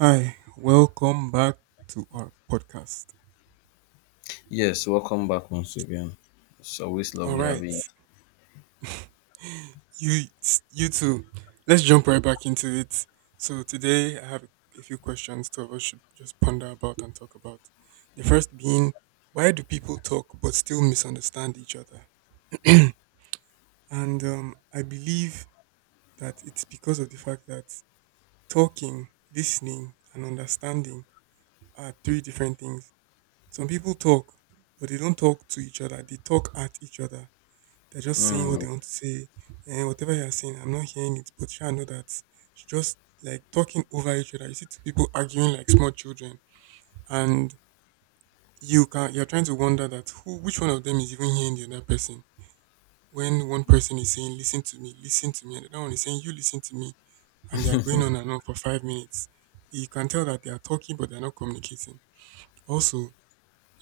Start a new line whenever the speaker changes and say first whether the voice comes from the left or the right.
right: Hi, welcome back to our podcast.
left: Yes, welcome back once again. It's always
right: All
left: lovely
right: right,
left: having you.
right: you you two, let's jump right back into it. So today I have a few questions two of us should just ponder about and talk about. The first being, why do people talk but still misunderstand each other? and I believe that it's because of the fact that talking, listening, and understanding are three different things. Some people talk, but they don't talk to each other. They talk at each other. They're just saying what they
left: Mm,
right: want to say. And whatever you're saying, I'm not hearing it, but sure, I know that it's just like talking over each other. You see two people arguing like small children, and you're trying to wonder that who which one of them is even hearing the other person. When one person is saying, "Listen to me, listen to me," and the other one is saying, "You listen to me," and they are going on and on for 5 minutes. You can tell that they are talking, but they're not communicating. Also,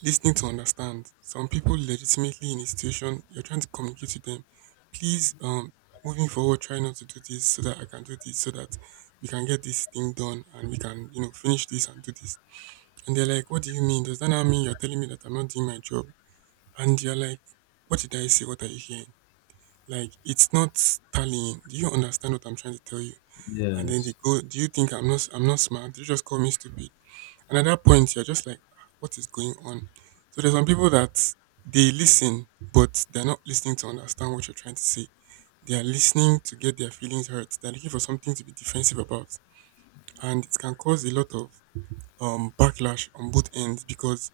right: listening to understand. Some people legitimately, in a situation you're trying to communicate with them, "Please, moving forward, try not to do this so that I can do this so that we can get this thing done and we can, finish this and do this." And they're like, "What do you mean? Does that not mean you're telling me that I'm not doing my job?" And you're like, "What did I say? What are you hearing? Like, it's not tallying. Do you understand what I'm trying to tell you?" And then they
left: yes.
right: go, "Do you think I'm not smart? You just call me stupid." And at that point, you're just like, "Ah, what is going on?" So there's some people that they listen, but they're not listening to understand what you're trying to say. They are listening to get their feelings hurt. They're looking for something to be defensive about. And it can cause a lot of backlash on both ends because,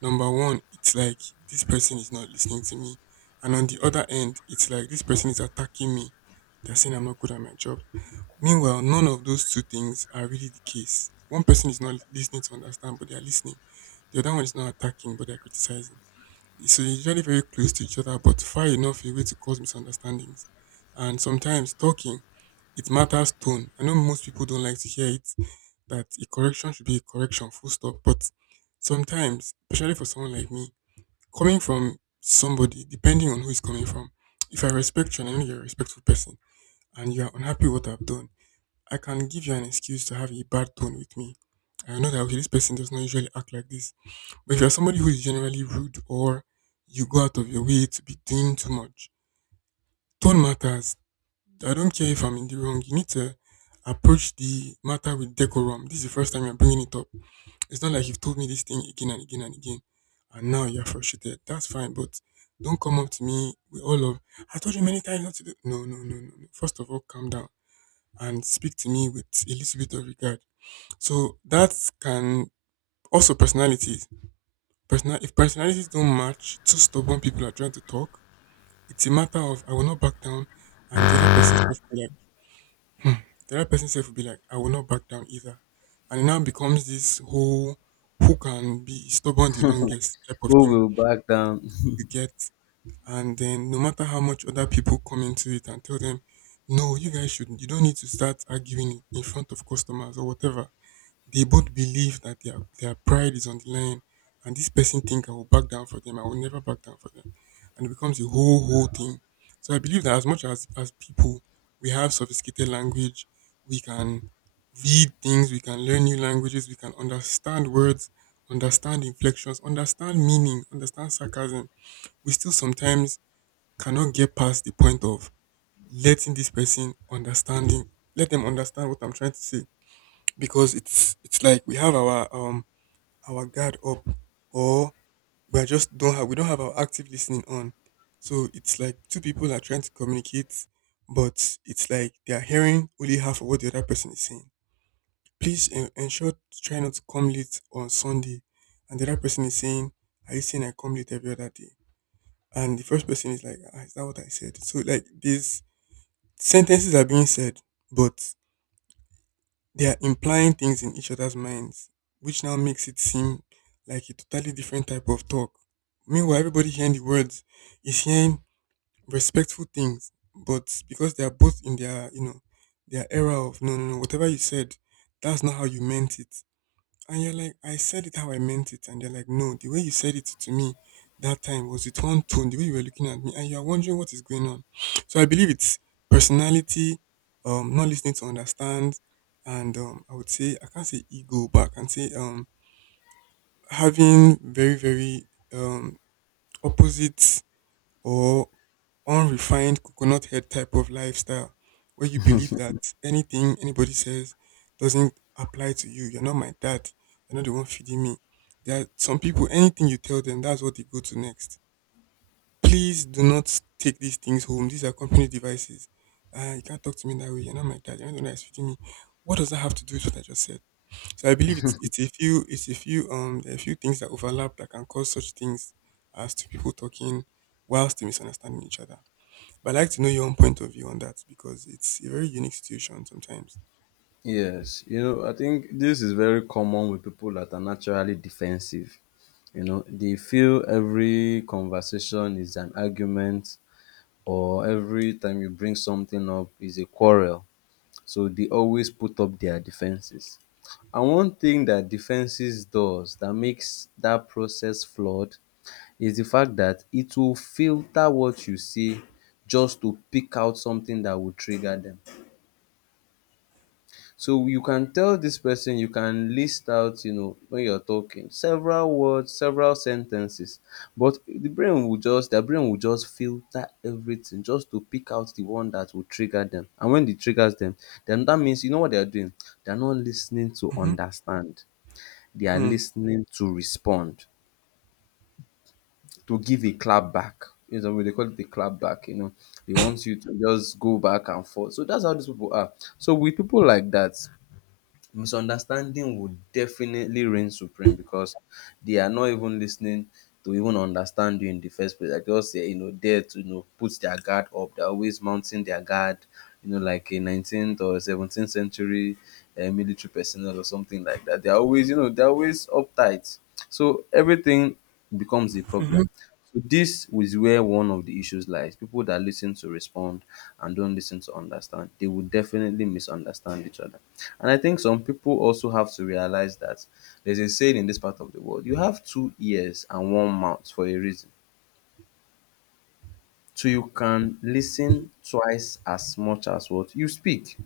right: number one, it's like this person is not listening to me. And on the other end, it's like this person is attacking me. They're saying I'm not good at my job. Meanwhile, none of those two things are really the case. One person is not listening to understand, but they are listening. The other one is not attacking, but they're criticizing. So they're usually very close to each other, but far enough away to cause misunderstandings. And sometimes talking, it matters tone. I know most people don't like to hear it, that a correction should be a correction, full stop. But sometimes, especially for someone like me, coming from somebody, depending on who is coming from, if I respect you and I know you're a respectful person and you are unhappy with what I've done, I can give you an excuse to have a bad tone with me. I know that, okay, this person does not usually act like this, but if you're somebody who is generally rude or you go out of your way to be doing too much, tone matters. I don't care if I'm in the wrong. You need to approach the matter with decorum. This is the first time you're bringing it up. It's not like you've told me this thing again and again and again, and now you're frustrated. That's fine, but don't come up to me with all of, "I told you many times not to do." No, no, no, no, no. First of all, calm down and speak to me with a little bit of regard. So that can also personality, if personalities don't match, two stubborn people are trying to talk, it's a matter of, "I will not back down," and the other person self will be like, hmm. the other person self will be like, "I will not back down either," and it now becomes this whole who can be stubborn the longest type of
left: Who
right: thing
left: will back down?
right: you get. And then no matter how much other people come into it and tell them, "No, you guys shouldn't, you don't need to start arguing in front of customers or whatever." They both believe that their pride is on the line, and this person think, "I will back down for them. I will never back down for them," and it becomes a whole thing. So I believe that as much as people, we have sophisticated language, we can read things, we can learn new languages, we can understand words, understand inflections, understand meaning, understand sarcasm. We still sometimes cannot get past the point of letting this person understanding, let them understand what I'm trying to say because it's like we have our our guard up, or we don't have our active listening on. So it's like two people are trying to communicate, but it's like they are hearing only half of what the other person is saying. "Please ensure to try not to come late on Sunday," and the other person is saying, "Are you saying I come late every other day?" And the first person is like, "Ah, is that what I said?" So like these sentences are being said, but they are implying things in each other's minds, which now makes it seem like a totally different type of talk. Meanwhile, everybody hearing the words is hearing respectful things, but because they are both in their, their era of, "No, no, no, whatever you said, that's not how you meant it." And you're like, "I said it how I meant it." And they're like, "No, the way you said it to me that time was with one tone, the way you were looking at me," and you're wondering what is going on. So I believe it's personality, not listening to understand, and I would say, I can't say ego, but I can say, having very, very um, opposite or unrefined coconut head type of lifestyle where you believe that anything anybody says doesn't apply to you. "You're not my dad. You're not the one feeding me." There are some people, anything you tell them, that's what they go to next. "Please do not take these things home. These are company devices." "You can't talk to me that way. You're not my dad. You're not the one that's feeding me." What does that have to do with what I just said? So I believe it's a few there are a few things that overlap that can cause such things as two people talking whilst they misunderstanding each other. But I'd like to know your own point of view on that because it's a very unique situation sometimes.
left: Yes. You know, I think this is very common with people that are naturally defensive. You know, they feel every conversation is an argument or every time you bring something up is a quarrel. So they always put up their defenses. And one thing that defenses does that makes that process flawed is the fact that it will filter what you see just to pick out something that will trigger them. So you can tell this person, you can list out, you know, when you're talking, several words, several sentences, but their brain will just filter everything just to pick out the one that will trigger them. And when it triggers them, then that means you know what they're doing? They're not listening to
right: Mm-hmm.
left: understand. They are
right: Mm-hmm.
left: listening to respond, to give a clap back. You know, they call it the clap back, you know. They want you to just go back and forth. So that's how these people are. So with people like that, misunderstanding would definitely reign supreme because they are not even listening to even understand you in the first place. Like they just say, you know, there to you know put their guard up. They're always mounting their guard, you know, like a 19th or 17th century military personnel or something like that. They're always, you know, they're always uptight. So everything becomes a
right: Mm-hmm.
left: problem. So this is where one of the issues lies. People that listen to respond and don't listen to understand, they will definitely misunderstand each other. And I think some people also have to realize that there's a saying in this part of the world: you have two ears and one mouth for a reason. So you can listen twice as much as what you speak.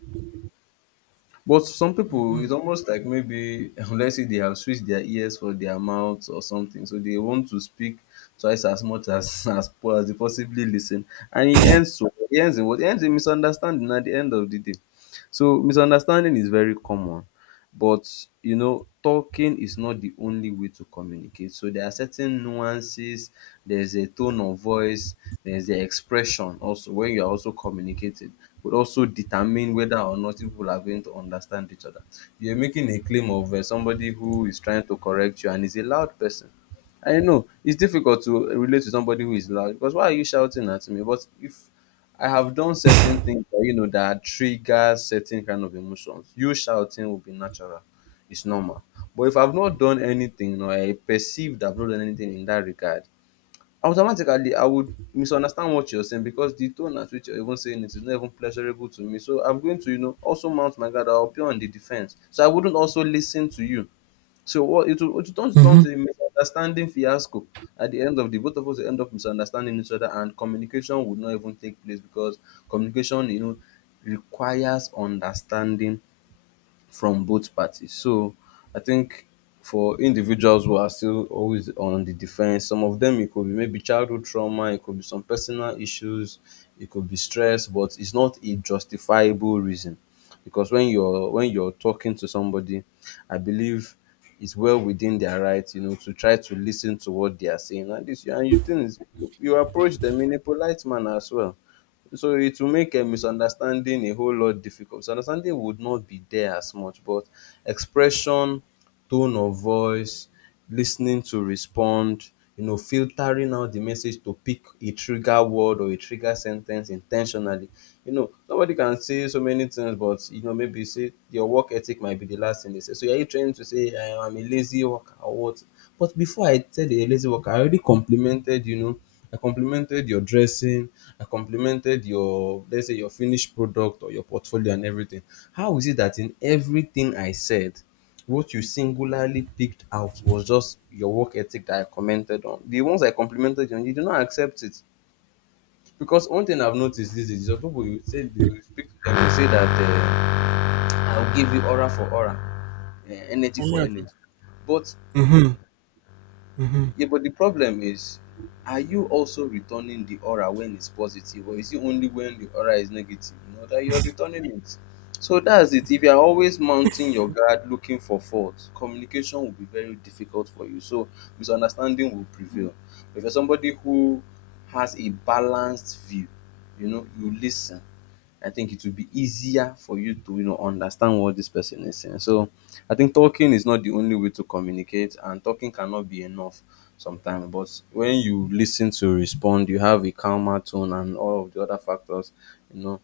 left: But some people,
right: Mm-hmm.
left: it's almost like, maybe let's say they have switched their ears for their mouth or something, so they want to speak twice as much as as they possibly listen, and it ends to it ends in what it ends in misunderstanding at the end of the day. So misunderstanding is very common, but you know, talking is not the only way to communicate. So there are certain nuances, there's a tone of voice, there's the expression also when you are also communicating would also determine whether or not people are going to understand each other. You're making a claim of somebody who is trying to correct you and is a loud person. I know it's difficult to relate to somebody who is loud because why are you shouting at me? But if I have done certain things that you know that trigger certain kind of emotions, you shouting will be natural, it's normal. But if I've not done anything or I perceived I've not done anything in that regard, automatically I would misunderstand what you're saying because the tone at which you're even saying it is not even pleasurable to me. So I'm going to, you know, also mount my guard. I'll be on the defense. So I wouldn't also listen to you. So what it will turn to a misunderstanding fiasco. At the end of, the both of us will end up misunderstanding each other, and communication would not even take place because communication, you know, requires understanding from both parties. So I think for individuals who are still always on the defense, some of them, it could be maybe childhood trauma, it could be some personal issues, it could be stress, but it's not a justifiable reason. Because when you're talking to somebody, I believe it's well within their right, you know, to try to listen to what they are saying. And this, and you think you approach them in a polite manner as well, so it will make a misunderstanding a whole lot difficult. Misunderstanding would not be there as much, but expression, tone of voice, listening to respond, you know, filtering out the message to pick a trigger word or a trigger sentence intentionally. You know, somebody can say so many things, but you know, maybe say your work ethic might be the last thing they say. So are you trying to say I am a lazy worker or what? But before I said a lazy worker, I already complimented, you know, I complimented your dressing. I complimented your, let's say, your finished product or your portfolio and everything. How is it that in everything I said, what you singularly picked out was just your work ethic that I commented on? The ones I complimented you on, you do not accept it. Because one thing I've noticed these days is that people, you say, you speak to them, you say that I'll give you aura for aura, energy for energy. But.
right: Mm-hmm.
left: Yeah, but the problem is, are you also returning the aura when it's positive, or is it only when the aura is negative, you know, that you're returning it? So that's it. If you're always mounting your guard looking for fault, communication will be very difficult for you. So misunderstanding will prevail. If you're somebody who has a balanced view, you know, you listen, I think it will be easier for you to, you know, understand what this person is saying. So I think talking is not the only way to communicate, and talking cannot be enough sometimes. But when you listen to respond, you have a calmer tone and all of the other factors, you know,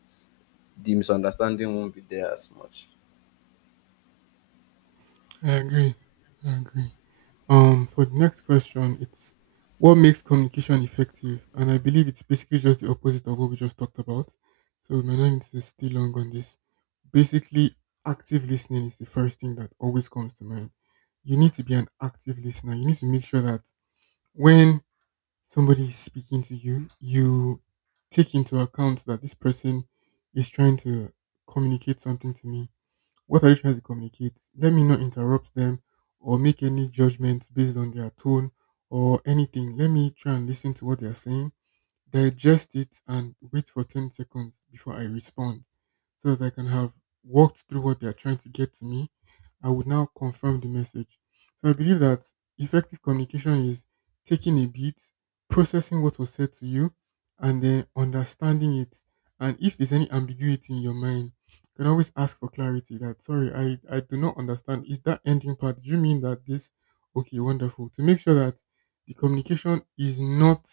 left: the misunderstanding won't be there as much.
right: I agree. I agree. For the next question, it's what makes communication effective? And I believe it's basically just the opposite of what we just talked about. So we might not need to stay long on this. Basically, active listening is the first thing that always comes to mind. You need to be an active listener. You need to make sure that when somebody is speaking to you, you take into account that this person is trying to communicate something to me. What are they trying to communicate? Let me not interrupt them or make any judgments based on their tone or anything. Let me try and listen to what they are saying, digest it, and wait for 10 seconds before I respond so that I can have walked through what they are trying to get to me. I would now confirm the message. So I believe that effective communication is taking a beat, processing what was said to you, and then understanding it. And if there's any ambiguity in your mind, you can always ask for clarity that, "Sorry, I do not understand. Is that ending part, do you mean that this?" "Okay, wonderful." To make sure that the communication is not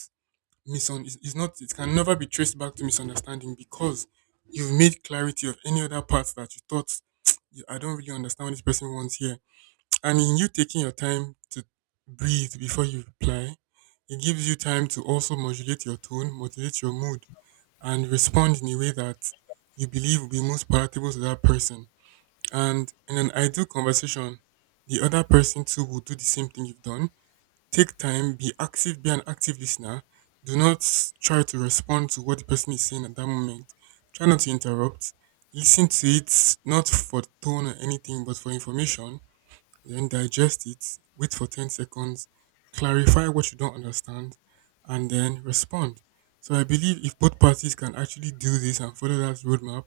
right: misun it's not it can never be traced back to misunderstanding because you've made clarity of any other parts that you thought, I don't really understand what this person wants here." And in you taking your time to breathe before you reply, it gives you time to also modulate your tone, modulate your mood, and respond in a way that you believe will be most palatable to that person. And in an ideal conversation, the other person too will do the same thing you've done. Take time, be active, be an active listener. Do not try to respond to what the person is saying at that moment. Try not to interrupt. Listen to it, not for tone or anything, but for information. Then digest it. Wait for 10 seconds. Clarify what you don't understand. And then respond. So I believe if both parties can actually do this and follow that roadmap,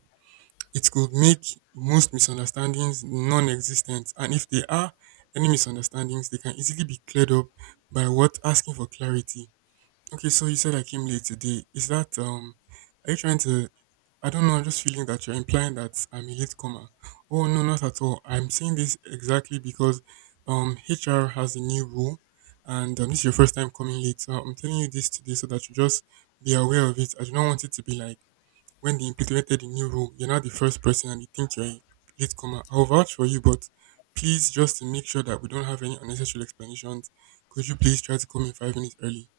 right: it could make most misunderstandings non-existent and if there are any misunderstandings, they can easily be cleared up by what asking for clarity. Okay, so you said I came late today. Is that? Are you trying to? I don't know. I'm just feeling that you're implying that I'm a late comer. Oh no, not at all. I'm saying this exactly because HR has a new rule, and this is your first time coming late. So I'm telling you this today so that you just be aware of it. I do not want it to be like when they implemented the new rule, you're not the first person and they think you're a latecomer. I'll vouch for you, but please, just to make sure that we don't have any unnecessary explanations, could you please try to come in 5 minutes early?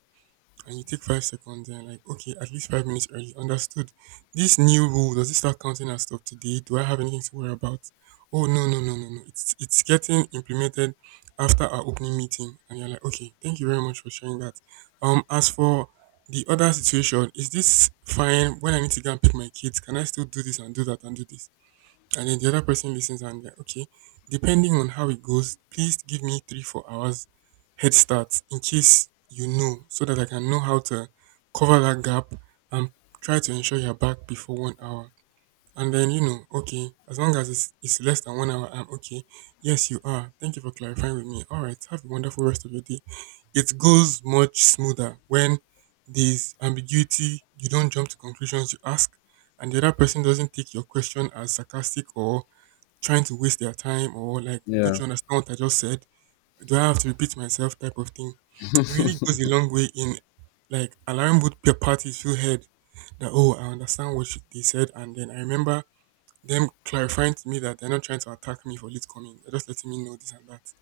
right: And you take 5 seconds and like, okay, at least 5 minutes early. Understood. This new rule, does it start counting as stuff today? Do I have anything to worry about? Oh no, no, no, no, no. It's getting implemented after our opening meeting. And you're like, okay, thank you very much for sharing that. As for the other situation, is this fine when I need to go and pick my kids? Can I still do this and do that and do this? And then the other person listens and they're okay. Depending on how it goes, please give me three, 4 hours head start in case so that I can know how to cover that gap and try to ensure you're back before 1 hour. And then, okay, as long as it's less than 1 hour, I'm okay. Yes, you are. Thank you for clarifying with me. All right. Have a wonderful rest of your day. It goes much smoother when there's ambiguity. You don't jump to conclusions. You ask, and the other person doesn't take your question as sarcastic or trying to waste their time or like, don't
left: Yeah.
right: you understand what I just said? Do I have to repeat myself? Type of thing. It really goes a long way in like allowing both parties to heard that oh, I understand what they said, and then I remember them clarifying to me that they're not trying to attack me for late coming. They're just letting me know this and that.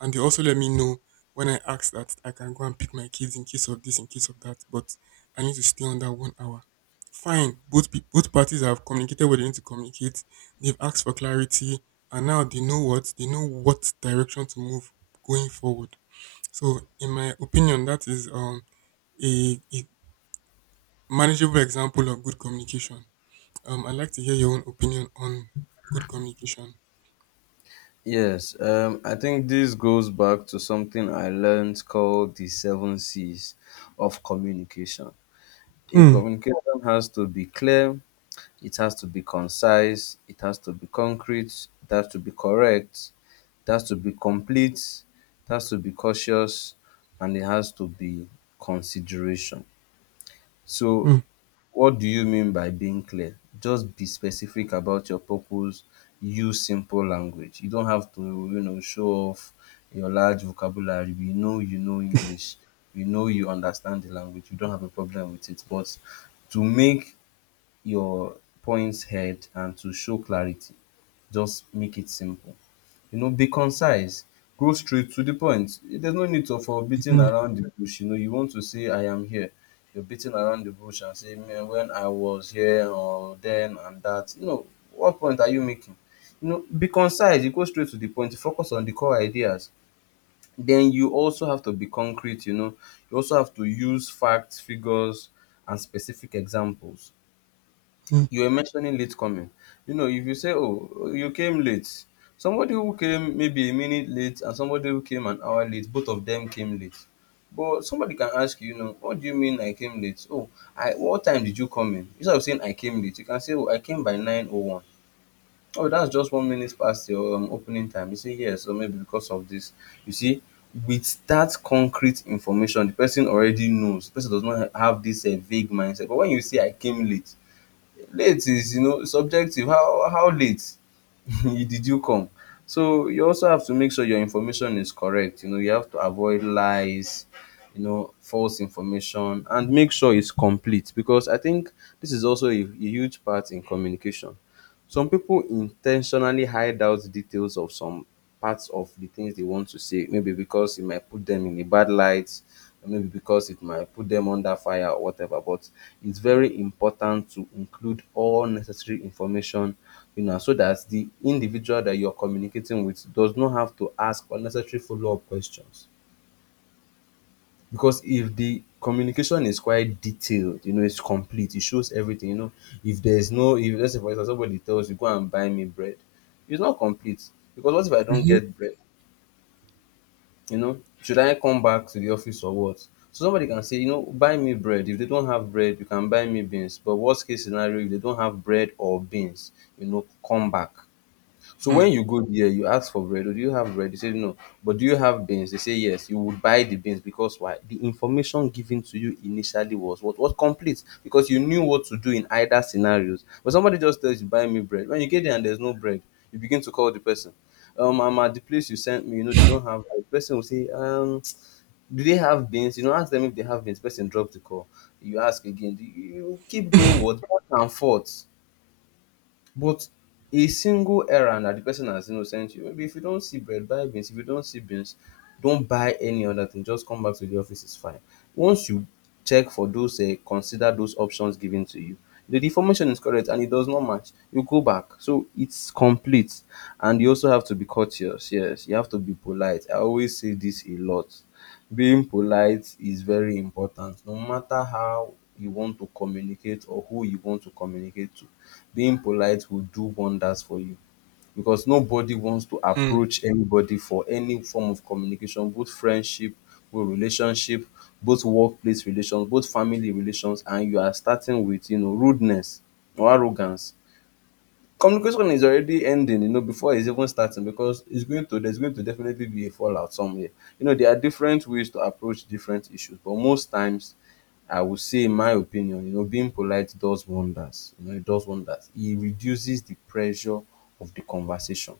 right: And they also let me know when I ask that I can go and pick my kids in case of this, in case of that, but I need to stay on that 1 hour. Fine. Both parties have communicated what they need to communicate. They've asked for clarity, and now they know what direction to move going forward. So, in my opinion, that is a manageable example of good communication. I'd like to hear your own opinion on good communication.
left: Yes, I think this goes back to something I learned called the seven C's of communication. A
right: Hmm.
left: communication has to be clear, it has to be concise, it has to be concrete, it has to be correct, it has to be complete, it has to be cautious, and it has to be consideration. So,
right: Hmm.
left: what do you mean by being clear? Just be specific about your purpose, use simple language. You don't have to, you know, show off your large vocabulary. We know you know English, we know you understand the language, you don't have a problem with it. But to make your points head and to show clarity, just make it simple. You know, be concise. Go straight to the point. There's no need to, for beating
right: Hmm.
left: around the bush. You know, you want to say, I am here. You're beating around the bush and say, man, when I was here, or then and that. You know, what point are you making? You know, be concise. You go straight to the point. Focus on the core ideas. Then you also have to be concrete. You know, you also have to use facts, figures, and specific examples.
right: Hmm.
left: You were mentioning late coming. You know, if you say, "Oh, you came late," somebody who came maybe a minute late and somebody who came an hour late, both of them came late. But somebody can ask you, you know, what do you mean I came late? Oh, I, what time did you come in? Instead of saying I came late, you can say, oh, I came by 9:01. Oh, that's just 1 minute past your opening time. You say yes, or maybe because of this. You see, with that concrete information, the person already knows. The person does not have this vague mindset. But when you say I came late, late is, you know, subjective. How late did you come? So you also have to make sure your information is correct. You know, you have to avoid lies, you know, false information, and make sure it's complete because I think this is also a huge part in communication. Some people intentionally hide out details of some parts of the things they want to say, maybe because it might put them in a bad light, or maybe because it might put them under fire or whatever. But it's very important to include all necessary information, you know, so that the individual that you're communicating with does not have to ask unnecessary follow-up questions. Because if the communication is quite detailed, you know, it's complete, it shows everything, you know. If there's no, if let's say for example somebody tells you, go and buy me bread, it's not complete. Because what if I don't
right: Mhm.
left: get bread? You know, should I come back to the office or what? So somebody can say, you know, buy me bread. If they don't have bread, you can buy me beans. But worst case scenario, if they don't have bread or beans, you know, come back. So
right: Hmm.
left: when you go there, you ask for bread, "Oh, do you have bread?" They say no. But do you have beans? They say yes. You would buy the beans because why? The information given to you initially was what was complete because you knew what to do in either scenarios. But somebody just tells you, "Buy me bread." When you get there and there's no bread, you begin to call the person. I'm at the place you sent me. You know they don't have. The person will say, do they have beans?" You know, ask them if they have beans. Person drops the call. You ask again. You keep going what back and forth, but a single errand that the person has, you know, sent you, maybe if you don't see bread, buy beans. If you don't see beans, don't buy any other thing. Just come back to the office is fine. Once you check for those consider those options given to you, the information is correct and it does not match, you go back. So it's complete. And you also have to be courteous. Yes, you have to be polite. I always say this a lot. Being polite is very important. No matter how you want to communicate or who you want to communicate to, being polite will do wonders for you, because nobody wants to
right: Hmm.
left: approach anybody for any form of communication, both friendship, both relationship, both workplace relations, both family relations, and you are starting with, you know, rudeness or arrogance. Communication is already ending, you know, before it's even starting, because it's going to, there's going to definitely be a fallout somewhere. You know, there are different ways to approach different issues, but most times, I would say, in my opinion, you know, being polite does wonders. You know, it does wonders. It reduces the pressure of the conversation,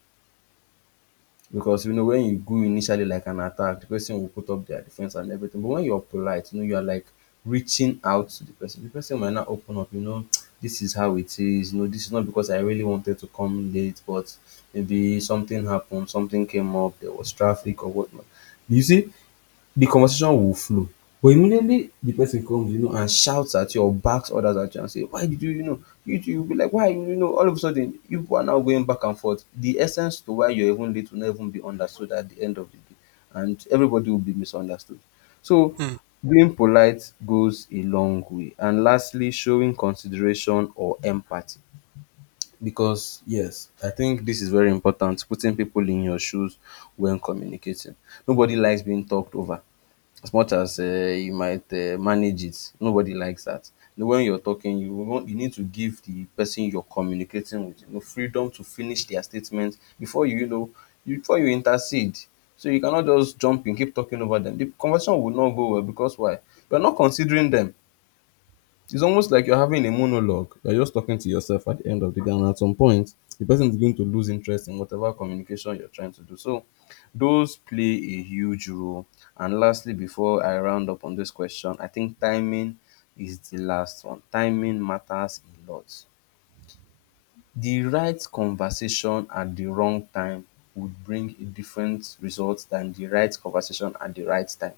left: because you know when you go initially like an attack, the person will put up their defense and everything. But when you're polite, you know, you are like reaching out to the person. The person might not open up, you know, this is how it is, you know, this is not because I really wanted to come late, but maybe something happened, something came up, there was traffic or whatnot. You see, the conversation will flow. But immediately the person comes, you know, and shouts at you or backs others at you and say, "Why did you, you know, you two," you'll be like, "Why, you know," all of a sudden, you are now going back and forth. The essence to why you're even late will not even be understood at the end of the day, and everybody will be misunderstood. So,
right: Hmm.
left: being polite goes a long way. And lastly, showing consideration or empathy. Because, yes, I think this is very important, putting people in your shoes when communicating. Nobody likes being talked over. As much as you might manage it, nobody likes that. You know, when you're talking, you need to give the person you're communicating with, you know, freedom to finish their statement before before you intercede. So you cannot just jump in, keep talking over them. The conversation will not go well because why? You're not considering them. It's almost like you're having a monologue. You're just talking to yourself at the end of the day, and at some point, the person is going to lose interest in whatever communication you're trying to do. So, those play a huge role. And lastly, before I round up on this question, I think timing is the last one. Timing matters a lot. The right conversation at the wrong time would bring a different result than the right conversation at the right time.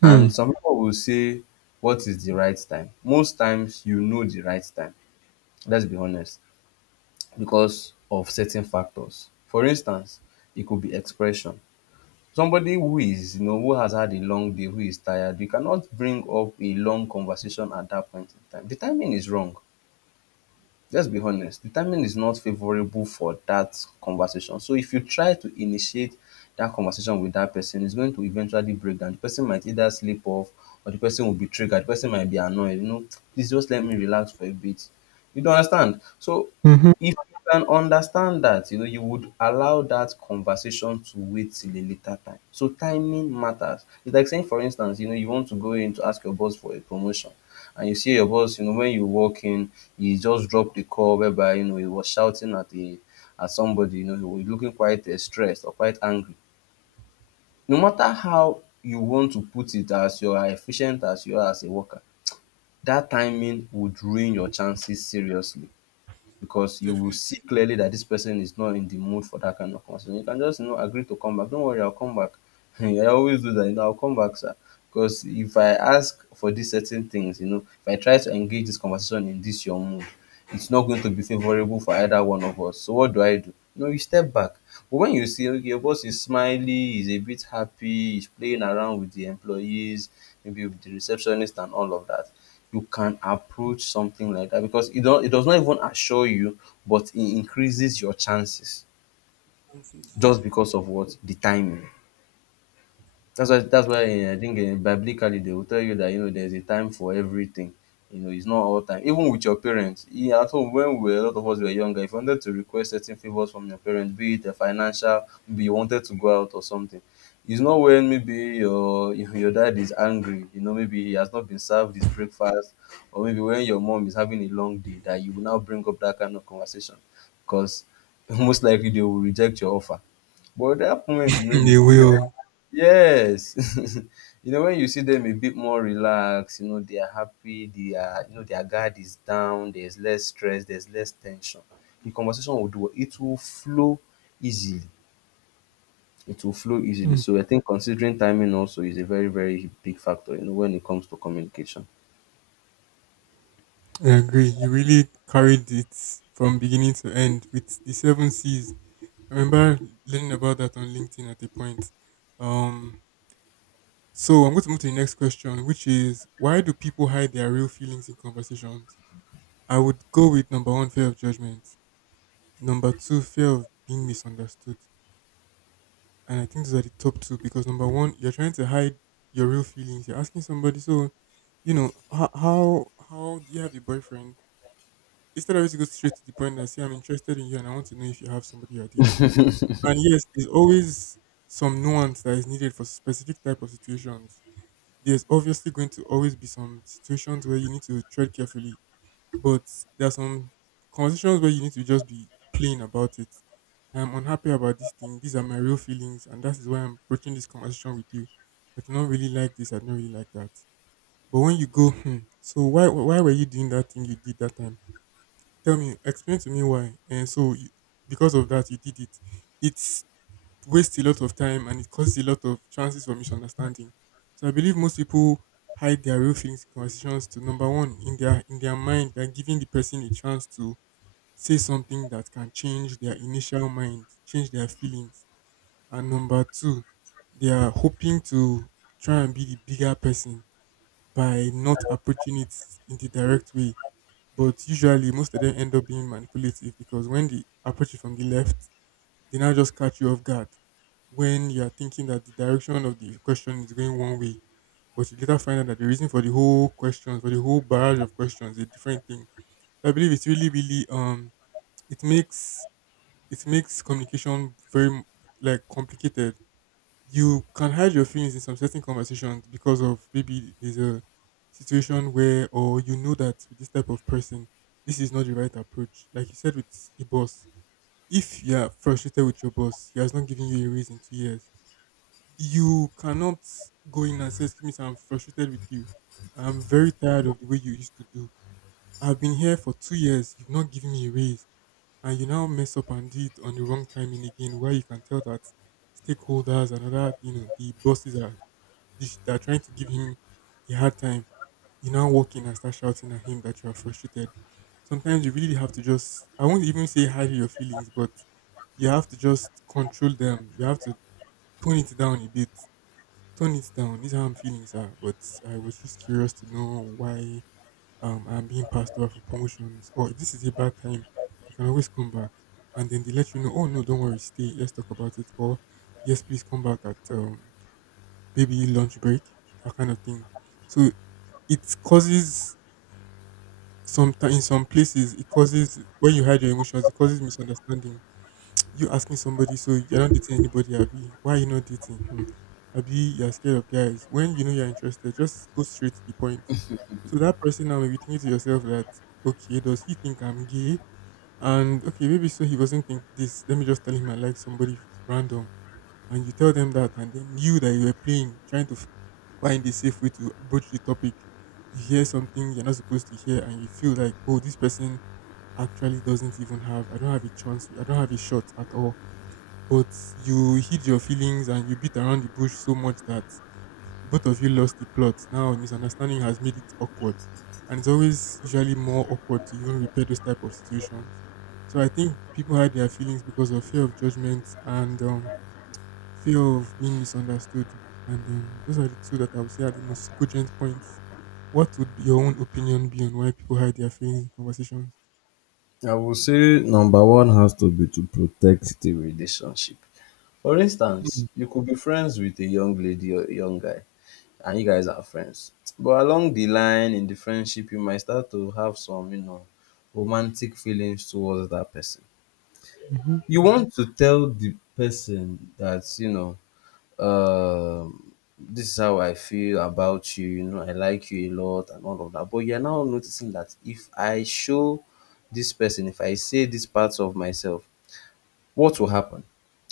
right: Hmm.
left: And some people will say, "What is the right time?" Most times, you know the right time. Let's be honest, because of certain factors. For instance, it could be expression. Somebody who is, you know, who has had a long day, who is tired, you cannot bring up a long conversation at that point in time. The timing is wrong. Let's be honest. The timing is not favorable for that conversation. So if you try to initiate that conversation with that person, it's going to eventually break down. The person might either slip off, or the person will be triggered. The person might be annoyed, you know, "Please just let me relax for a bit. You don't understand?" So
right: Hmm.
left: if you can understand that, you know, you would allow that conversation to wait till a later time. So timing matters. It's like saying, for instance, you know, you want to go in to ask your boss for a promotion, and you see your boss, you know, when you walk in, he just dropped the call whereby, you know, he was shouting at the at somebody. You know, he was looking quite stressed or quite angry. No matter how you want to put it, as you are efficient as you are as a worker, that timing would ruin your chances seriously, because you will see
right: Definitely.
left: clearly that this person is not in the mood for that kind of conversation. You can just, you know, agree to come back. Don't worry, I'll come back. I always do that. You know, I'll come back, sir. Because if I ask for these certain things, you know, if I try to engage this conversation in this your mood, it's not going to be favorable for either one of us. So what do I do? No, you step back. But when you see okay, your boss is smiley, he's a bit happy, he's playing around with the employees, maybe with the receptionist and all of that, you can approach something like that, because it does not even assure you, but it increases your chances
right: Chances, yeah,
left: just because of what, the timing. That's why
right: I
left: I think biblically they will tell you that, you know, there's a time for everything. You know, it's not all time. Even with your parents, at home when we were, a lot of us were younger, if you wanted to request certain favors from your parents, be it a financial, be you wanted to go out or something, it's not when maybe your your dad is angry, you know, maybe he has not been served his breakfast, or maybe when your mom is having a long day, that you will now bring up that kind of conversation, because most likely they will reject your offer. But that moment, you know,
right: agree.
left: you
right: They
left: see them.
right: will.
left: Yes. You know, when you see them a bit more relaxed, you know, they are happy, they are, you know, their guard is down, there's less stress, there's less tension. The conversation will do it will flow easily. It will flow easily.
right: Hmm.
left: So I think considering timing also is a very, very big factor, you know, when it comes to communication.
right: I agree. You really carried it from beginning to end with the seven C's. I remember learning about that on LinkedIn at a point. Um, so I'm going to move to the next question, which is why do people hide their real feelings in conversations? I would go with number one, fear of judgment. Number two, fear of being misunderstood. And I think those are the top two because number one, you're trying to hide your real feelings. You're asking somebody, so you know how do you have a boyfriend? Instead of you to go straight to the point and say I'm interested in you and I want to know if you have somebody you're dating. And yes, there's always some nuance that is needed for specific type of situations. There's obviously going to always be some situations where you need to tread carefully. But there are some conversations where you need to just be plain about it. I'm unhappy about this thing. These are my real feelings, and that is why I'm approaching this conversation with you. I do not really like this. I don't really like that. But when you go, hmm, so why were you doing that thing you did that time? Tell me, explain to me why. And so you, because of that, you did it. It's waste a lot of time and it causes a lot of chances for misunderstanding. So I believe most people hide their real feelings in conversations to number one, in their mind, they're giving the person a chance to say something that can change their initial mind, change their feelings. And number two, they are hoping to try and be the bigger person by not approaching it in the direct way. But usually most of them end up being manipulative because when they approach it from the left, they now just catch you off guard when you are thinking that the direction of the question is going one way, but you later find out that the reason for the whole questions, for the whole barrage of questions, is a different thing. So, I believe it's really, really, it makes communication like complicated. You can hide your feelings in some certain conversations because of maybe there's a situation where, or you know that with this type of person, this is not the right approach. Like you said with your boss, if you are frustrated with your boss, he has not given you a raise in 2 years, you cannot go in and say, excuse me, sir, I'm frustrated with you. I'm very tired of the way you used to do. I've been here for 2 years, you've not given me a raise, and you now mess up and do it on the wrong timing again, where you can tell that stakeholders and other, you know, the bosses are, they are trying to give him a hard time. You now walk in and start shouting at him that you are frustrated. Sometimes you really have to just, I won't even say hide your feelings, but you have to just control them. You have to tone it down a bit. Tone it down. These are how I'm feeling, sir. But I was just curious to know why I'm being passed over for promotions. Or if this is a bad time, I can always come back. And then they let you know, oh, no, don't worry, stay. Let's talk about it. Or, yes, please come back at baby lunch break, that kind of thing. So it causes, sometimes in some places it causes, when you hide your emotions it causes misunderstanding. You asking somebody, so you're not dating anybody, abi why are you not dating, hmm. Abi you're scared of guys, when you know you're interested, just go straight to the point. So that person now may be thinking to yourself that, okay, does he think I'm gay, and okay, maybe so he doesn't think this, let me just tell him I like somebody random. And you tell them that, and then you that you were playing, trying to find a safe way to broach the topic, you hear something you're not supposed to hear, and you feel like, oh, this person actually doesn't even have, I don't have a chance, I don't have a shot at all. But you hid your feelings and you beat around the bush so much that both of you lost the plot. Now misunderstanding has made it awkward, and it's always usually more awkward to even repair those type of situations. So I think people hide their feelings because of fear of judgment and fear of being misunderstood. And those are the two that I would say are the most cogent points. What would be your own opinion be on why people hide their feelings in conversations?
left: I will say number one has to be to protect the relationship. For
right: Hmm.
left: instance, you could be friends with a young lady or a young guy, and you guys are friends. But along the line in the friendship, you might start to have some, you know, romantic feelings towards that person.
right: Mhm.
left: You want to tell the person that, you know, um, this is how I feel about you, you know, I like you a lot and all of that. But you're now noticing that if I show this person, if I say these parts of myself, what will happen?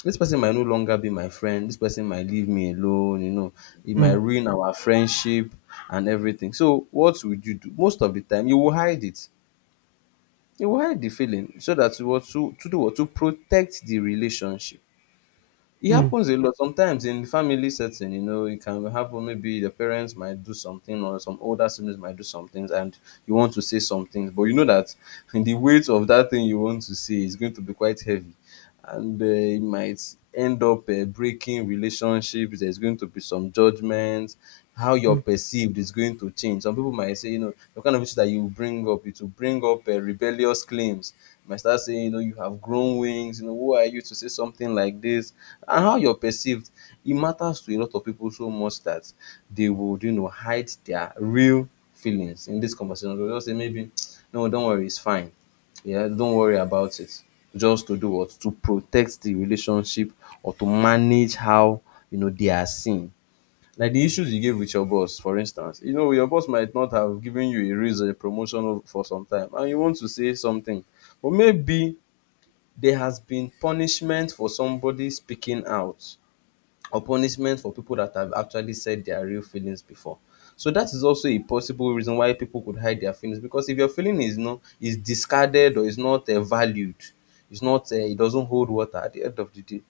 left: This person might no longer be my friend. This person might leave me alone, you know. It might
right: Mm.
left: ruin our friendship and everything. So what would you do? Most of the time you will hide it. You will hide the feeling so that you will to do what? To protect the relationship. It
right: Mm.
left: happens a lot sometimes in family setting, you know, it can happen. Maybe the parents might do something, or some older siblings might do some things, and you want to say some things, but you know that the weight of that thing you want to say is going to be quite heavy, and it might end up breaking relationships. There's going to be some judgments, how you're
right: Mm.
left: perceived is going to change. Some people might say, you know, the kind of issue that you bring up, it will bring up rebellious claims. You might start saying, you know, you have grown wings, you know, who are you to say something like this? And how you're perceived, it matters to a lot of people so much that they would, you know, hide their real feelings in this conversation. They'll just say, maybe, "No, don't worry, it's fine. Yeah, don't worry about it." Just to do what? To protect the relationship or to manage how, you know, they are seen. Like the
right: Mm.
left: issues you gave with your boss, for instance, you know, your boss might not have given you a raise or a promotion for some time, and you want to say something, but maybe there has been punishment for somebody speaking out, or punishment for people that have actually said their real feelings before. So that is also a possible reason why people could hide their feelings, because if your feeling is no is discarded or is not valued, it's not it doesn't hold water at the end of the day.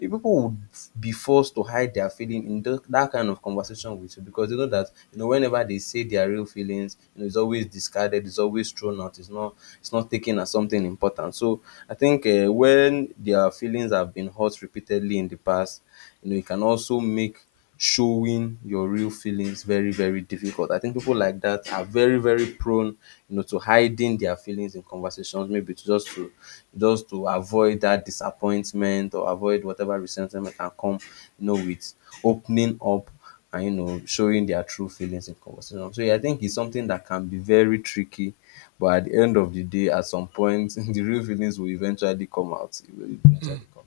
left: People would be forced to hide their feeling in that kind of conversation with you, because they know that, you know, whenever they say their real feelings, you know, it's always discarded, it's always thrown out, it's not taken as something important. So I think when their feelings have been hurt repeatedly in the past. You know, it can also make showing your real feelings very, very difficult. I think people like that are very, very prone, you know, to hiding their feelings in conversations, maybe to just to just to avoid that disappointment or avoid whatever resentment can come, you know, with opening up and, you know, showing their true feelings in conversation. So yeah, I think it's something that can be very tricky. But at the end of the day, at some point, the real feelings will eventually come out. It will
right: Mm.
left: eventually come.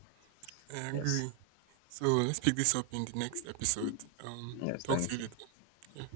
right: I
left: Yes.
right: agree. So let's pick this up in the next episode. Um,
left: Yes,
right: talk to
left: thank
right: you
left: you.
right: later. Yeah.